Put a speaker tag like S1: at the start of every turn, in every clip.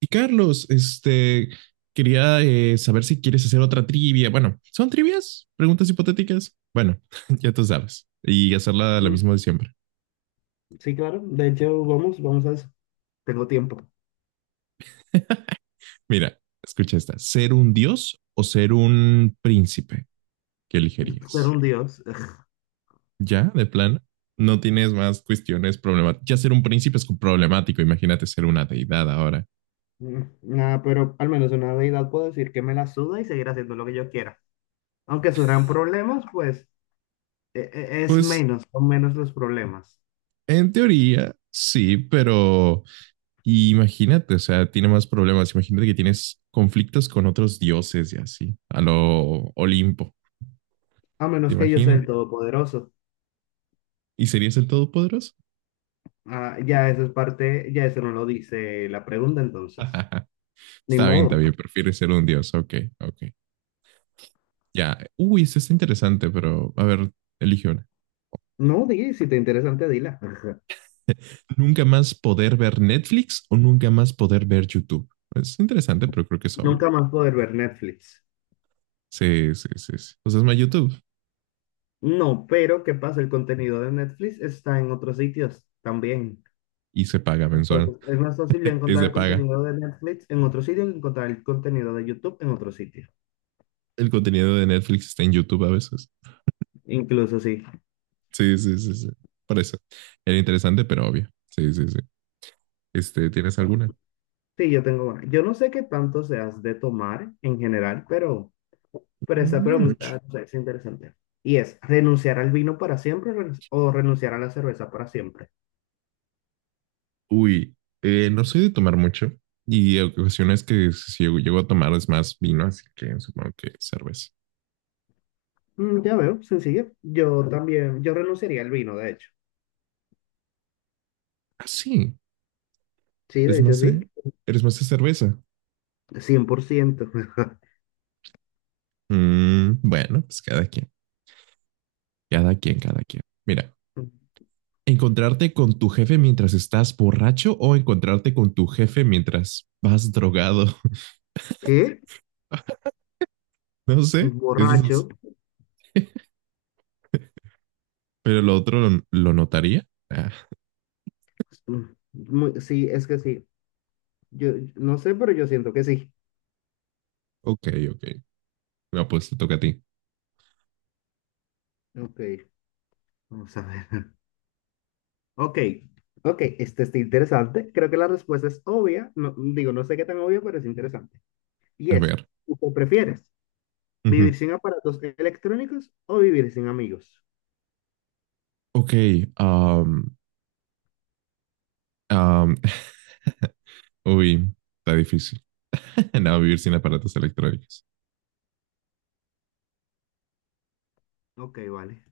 S1: Y Carlos, quería saber si quieres hacer otra trivia. Bueno, ¿son trivias? ¿Preguntas hipotéticas? Bueno, ya tú sabes. Y hacerla lo
S2: Mm,
S1: mismo de siempre.
S2: sí, claro. De hecho, vamos, vamos a eso. Tengo tiempo.
S1: Mira, escucha esta. ¿Ser un dios o ser un príncipe? ¿Qué
S2: Ser
S1: elegirías?
S2: un dios.
S1: ¿Ya? ¿De plano? No tienes más cuestiones problemáticas. Ya ser un príncipe es problemático. Imagínate ser una deidad ahora.
S2: Nada, pero al menos una deidad puedo decir que me la suda y seguir haciendo lo que yo quiera. Aunque surjan problemas, pues es
S1: Pues,
S2: menos, son menos los problemas.
S1: en teoría, sí, pero y imagínate, o sea, tiene más problemas. Imagínate que tienes conflictos con otros dioses y así, a lo Olimpo,
S2: A
S1: ¿te
S2: menos que yo sea
S1: imaginas?
S2: el todopoderoso.
S1: ¿Y serías el todopoderoso?
S2: Ah, ya eso es parte, ya eso no lo dice la pregunta, entonces. Ni
S1: Está
S2: modo.
S1: bien, prefieres ser un dios. Ok, ok. Ya. Uy, esto está interesante, pero a ver, elige una.
S2: No, di, si te interesa, te dila.
S1: ¿Nunca más poder ver Netflix o nunca más poder ver YouTube? Es interesante, pero creo que es obvio.
S2: Nunca más poder ver Netflix.
S1: Sí, sí, sí, sí. Pues es más YouTube
S2: No, pero ¿qué pasa? El contenido de Netflix está en otros sitios también.
S1: y se paga mensual.
S2: Entonces, es más fácil
S1: Es
S2: encontrar
S1: de
S2: el
S1: paga.
S2: contenido de Netflix en otro sitio que encontrar el contenido de YouTube en otro sitio.
S1: El contenido de Netflix está en YouTube a veces.
S2: Incluso sí.
S1: Sí, sí, sí, sí. Por eso. Era interesante, pero obvio. Sí, sí, sí. ¿Tienes alguna?
S2: Sí, yo tengo una. Yo no sé qué tanto seas de tomar en general, pero esa
S1: No mucho.
S2: pregunta, o sea, es interesante. Y es, ¿renunciar al vino para siempre o renunciar a la cerveza para siempre?
S1: Uy, no soy de tomar mucho. Y ocasiones que si llego, llego a tomar es más vino, así que supongo que cerveza.
S2: Ya veo, sencillo. Yo también, yo renunciaría al vino, de hecho.
S1: Ah, sí.
S2: Sí,
S1: Es
S2: de hecho
S1: más
S2: sí.
S1: eres más de cerveza.
S2: 100%.
S1: Mm, bueno, pues cada quien, cada quien, cada quien. Mira, encontrarte con tu jefe mientras estás borracho o encontrarte con tu jefe mientras vas drogado.
S2: ¿Qué?
S1: No sé, eso
S2: Borracho.
S1: es, pero lo otro lo notaría. Ah,
S2: Mm, sí, es que sí. Yo no sé, pero yo siento que sí.
S1: ok, ok. No, pues te toca a ti.
S2: Ok. Vamos a ver. Ok, ok, este está interesante. Creo que la respuesta es obvia. No, digo, no sé qué tan obvia, pero es interesante. Y
S1: A
S2: es,
S1: ver.
S2: ¿tú prefieres
S1: Ujú.
S2: vivir sin aparatos electrónicos o vivir sin amigos?
S1: Ok. um, um, uy, está difícil. No, vivir sin aparatos electrónicos.
S2: Ok, vale.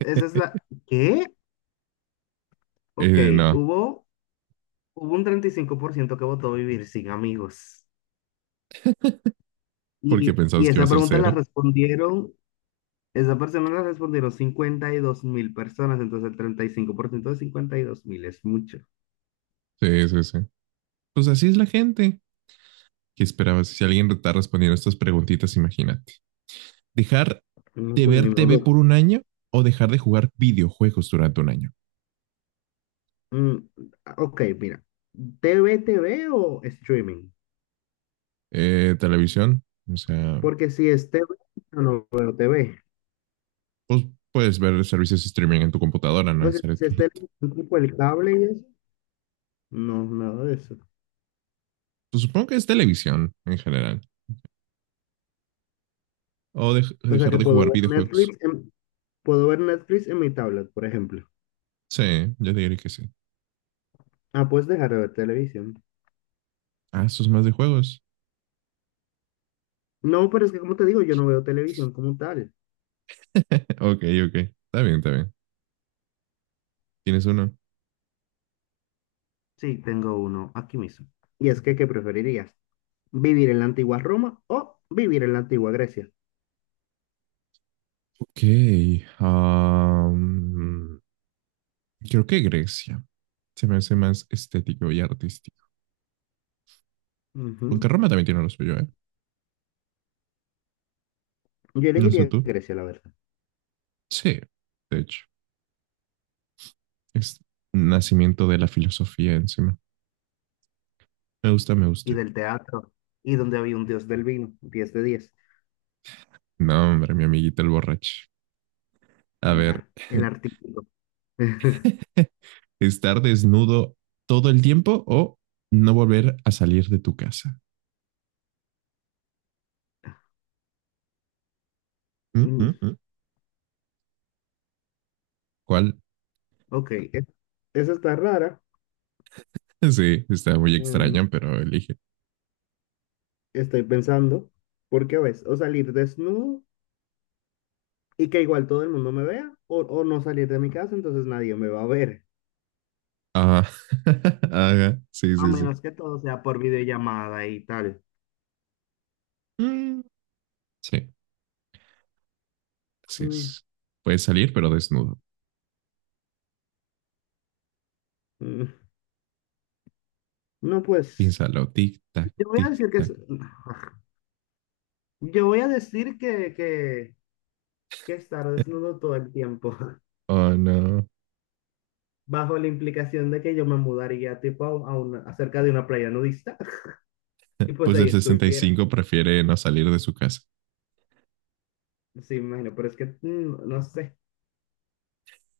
S2: ¿Qué? Ok,
S1: No,
S2: hubo, hubo un 35% que votó vivir sin amigos.
S1: porque
S2: Y,
S1: pensabas
S2: y
S1: que iba a
S2: esa
S1: ser
S2: pregunta la
S1: cera.
S2: respondieron. Esa persona le respondieron 52.000 personas, entonces el 35% de 52.000 es mucho.
S1: Sí, sí, sí. Pues así es la gente. ¿Qué esperabas? Si alguien está respondiendo estas preguntitas, imagínate. ¿Dejar
S2: No,
S1: de
S2: pues ni
S1: ver TV
S2: modo.
S1: por 1 año o dejar de jugar videojuegos durante 1 año?
S2: Mm, ok, mira. T V o streaming?
S1: Televisión, o sea,
S2: Porque si es TV, yo no veo T V.
S1: pues puedes ver servicios de streaming en tu computadora, no
S2: Entonces, si es
S1: necesariamente.
S2: televisión tipo el cable y eso, no, nada de eso.
S1: Pues supongo que es televisión en general.
S2: O sea
S1: Dejar
S2: que
S1: de
S2: puedo
S1: jugar
S2: ver
S1: videojuegos.
S2: Netflix en, puedo ver Netflix en mi tablet, por ejemplo.
S1: Sí, yo diría que sí.
S2: Ah, puedes dejar de ver televisión.
S1: Ah, eso es más de juegos.
S2: No, pero es que, como te digo, yo no veo televisión como tal.
S1: Ok, ok. Está bien, está bien. ¿Tienes uno?
S2: Sí, tengo uno aquí mismo. Y es que, ¿qué preferirías? ¿Vivir en la antigua Roma o vivir en la antigua Grecia?
S1: Ok. am, Creo que Grecia. Se me hace más estético y artístico.
S2: Ujú.
S1: Aunque Roma también tiene lo suyo, ¿eh?
S2: Yo
S1: No sé
S2: elegiría
S1: tú.
S2: Grecia, la verdad.
S1: Sí, de hecho. Es nacimiento de la filosofía encima. Me gusta, me
S2: Y
S1: gusta.
S2: del teatro, y donde había un dios del vino, 10 de 10.
S1: No, hombre, mi amiguita el borracho. A ver,
S2: Nah, el artículo.
S1: estar desnudo todo el tiempo o no volver a salir de tu casa. Mm, mm,
S2: Mm,
S1: mm. ¿Cuál?
S2: ok, esa está rara.
S1: Sí, está muy
S2: Mm,
S1: extraño, pero elige.
S2: Estoy pensando, porque a veces, o salir desnudo y que igual todo el mundo me vea, o no salir de mi casa, entonces nadie me va a ver,
S1: Ajá. Ajá. Sí,
S2: a
S1: sí, sí.
S2: menos que todo sea por videollamada y tal.
S1: Mm, sí, así
S2: Mm,
S1: es. Puedes salir, pero desnudo.
S2: mm, No, pues,
S1: Piénsalo. Tic, tac,
S2: yo voy a
S1: tic,
S2: decir que
S1: tac.
S2: es... Yo voy a decir que estar desnudo todo el tiempo,
S1: Oh, no.
S2: bajo la implicación de que yo me mudaría tipo a, una, acerca de una playa nudista y pues
S1: Pues
S2: ahí
S1: el sesenta y
S2: estuviera.
S1: cinco prefiere no salir de su casa.
S2: Sí, me imagino, pero es que no sé,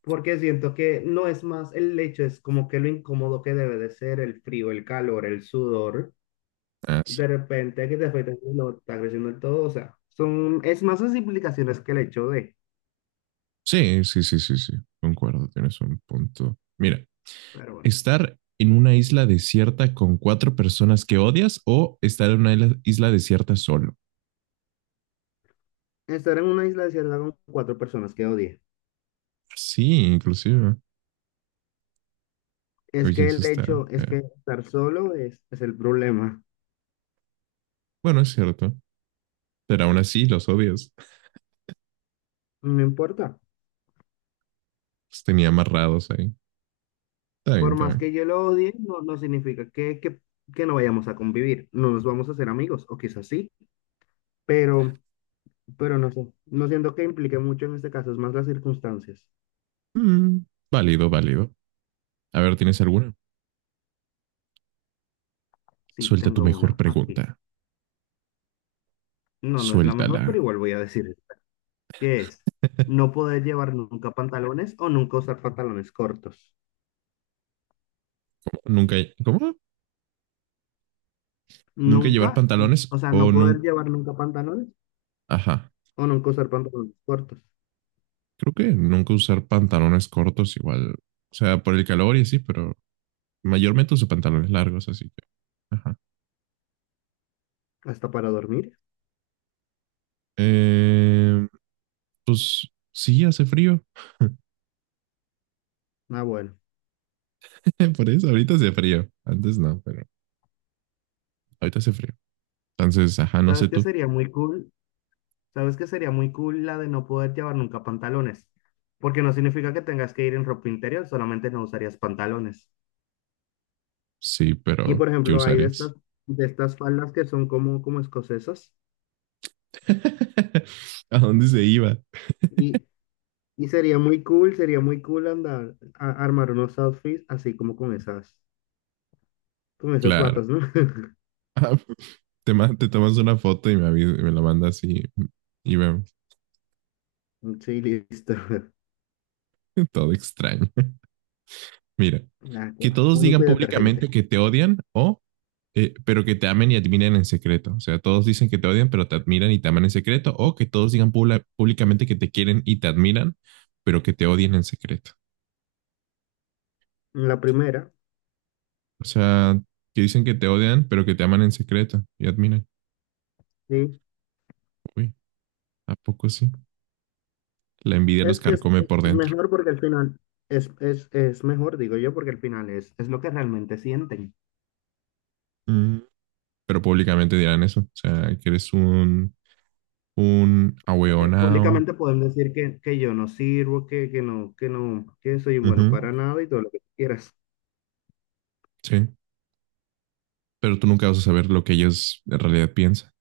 S2: porque siento que no es más el hecho, es como que lo incómodo que debe de ser el frío, el calor, el sudor,
S1: Ah, sí.
S2: de repente que te afecta el no está creciendo el todo, o sea, son, es más las implicaciones que el hecho de,
S1: Sí, sí, sí, sí, sí. Concuerdo, tienes un punto. Mira,
S2: pero bueno,
S1: estar en una isla desierta con 4 personas que odias o estar en una isla, desierta solo.
S2: estar en una isla desierta con cuatro personas que odié.
S1: Sí, inclusive.
S2: Es
S1: Oye,
S2: que
S1: eso
S2: el
S1: está.
S2: hecho es que estar solo es el problema.
S1: Bueno, es cierto. Pero aún así los odias.
S2: No importa.
S1: Los tenía amarrados ahí. Está bien,
S2: Por
S1: está
S2: más
S1: bien.
S2: que yo lo odie, no significa que no vayamos a convivir. No nos vamos a hacer amigos, o quizás sí, pero, pero, no sé. No siento que implique mucho en este caso, es más las circunstancias.
S1: Mm, válido, válido. A ver, ¿tienes alguna?
S2: Sí,
S1: Suelta tu
S2: tengo
S1: mejor
S2: una aquí.
S1: pregunta.
S2: No, no es la mejor,
S1: Suéltala.
S2: pero igual voy a decir esta, que es no poder llevar nunca pantalones o nunca usar pantalones cortos.
S1: Nunca. ¿Cómo? Nunca llevar
S2: Nunca,
S1: pantalones
S2: o sea, no
S1: o
S2: poder
S1: nunca.
S2: llevar nunca pantalones
S1: Ajá.
S2: o nunca usar pantalones cortos.
S1: Creo que nunca usar pantalones cortos igual. O sea, por el calor y así, pero mayormente uso pantalones largos, así que. Ajá.
S2: Hasta para dormir.
S1: Eh, pues sí, hace frío.
S2: Ah, bueno.
S1: Por eso, ahorita hace frío. Antes no, pero ahorita hace frío. Entonces, ajá, no sé
S2: ¿Sabes qué
S1: tú.
S2: sería muy cool? ¿Sabes qué sería muy cool la de no poder llevar nunca pantalones? Porque no significa que tengas que ir en ropa interior, solamente no usarías pantalones.
S1: Sí,
S2: Y
S1: pero
S2: por
S1: ¿qué
S2: ejemplo, hay de estas,
S1: usarías?
S2: de estas faldas que son como escocesas.
S1: ¿A dónde se iba?
S2: Y, y sería muy cool andar a, armar unos outfits así como con esas
S1: Claro.
S2: batas, ¿no?
S1: Ah, te tomas una foto y me la mandas y vemos.
S2: Sí, listo.
S1: Todo extraño. Mira,
S2: Nada, que
S1: que
S2: va.
S1: todos
S2: Único
S1: digan
S2: y detergente.
S1: públicamente que te odian o, pero que te amen y admiren en secreto. O sea, todos dicen que te odian, pero te admiran y te aman en secreto. O que todos digan públicamente que te quieren y te admiran, pero que te odian en secreto.
S2: La primera,
S1: O sea, que dicen que te odian, pero que te aman en secreto y admiran.
S2: sí,
S1: Uy, ¿a poco sí? La envidia los
S2: es que es,
S1: carcome por
S2: es
S1: dentro.
S2: mejor porque al final, es mejor, digo yo, porque al final es lo que realmente sienten.
S1: Mm, pero públicamente dirán eso. O sea, que eres un
S2: Oye,
S1: ahueonao.
S2: públicamente pueden decir que yo no sirvo, que no, que no, que soy bueno
S1: Ujú,
S2: para nada y todo lo que quieras.
S1: sí. Pero tú nunca vas a saber lo que ellos en realidad piensan.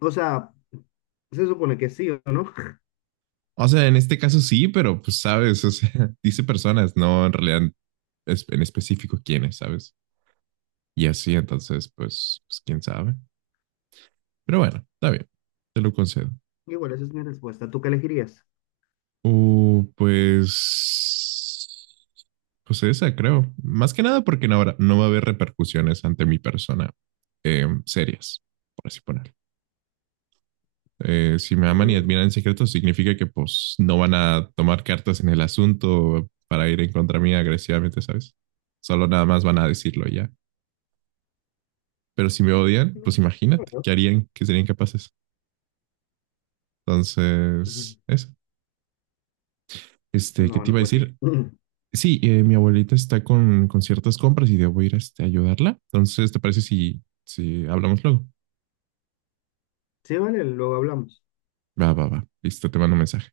S2: O sea, se supone que sí o no.
S1: O sea, en este caso sí, pero pues sabes, o sea, dice personas, no en realidad en específico quiénes, ¿sabes? Y así, entonces, pues, pues quién sabe. Pero bueno, está bien, te lo concedo.
S2: Igual esa es mi respuesta. ¿Tú qué elegirías?
S1: Pues, pues esa creo. Más que nada porque no, no va a haber repercusiones ante mi persona serias, por así ponerlo. Si me aman y
S2: Mm,
S1: admiran en secreto, significa que pues no van a tomar cartas en el asunto para ir en contra mía agresivamente, ¿sabes? Solo nada más van a decirlo y ya. Pero si me odian, pues imagínate,
S2: no,
S1: ¿qué harían? ¿Qué serían capaces? Entonces, eso. Este, ¿qué
S2: no,
S1: te
S2: no,
S1: iba a
S2: pues sí.
S1: decir? Sí, mi abuelita está con ciertas compras y debo ir este, a ayudarla. Entonces, ¿te parece si hablamos luego?
S2: Sí, vale, luego hablamos.
S1: Va, va, va. Listo, te mando un mensaje.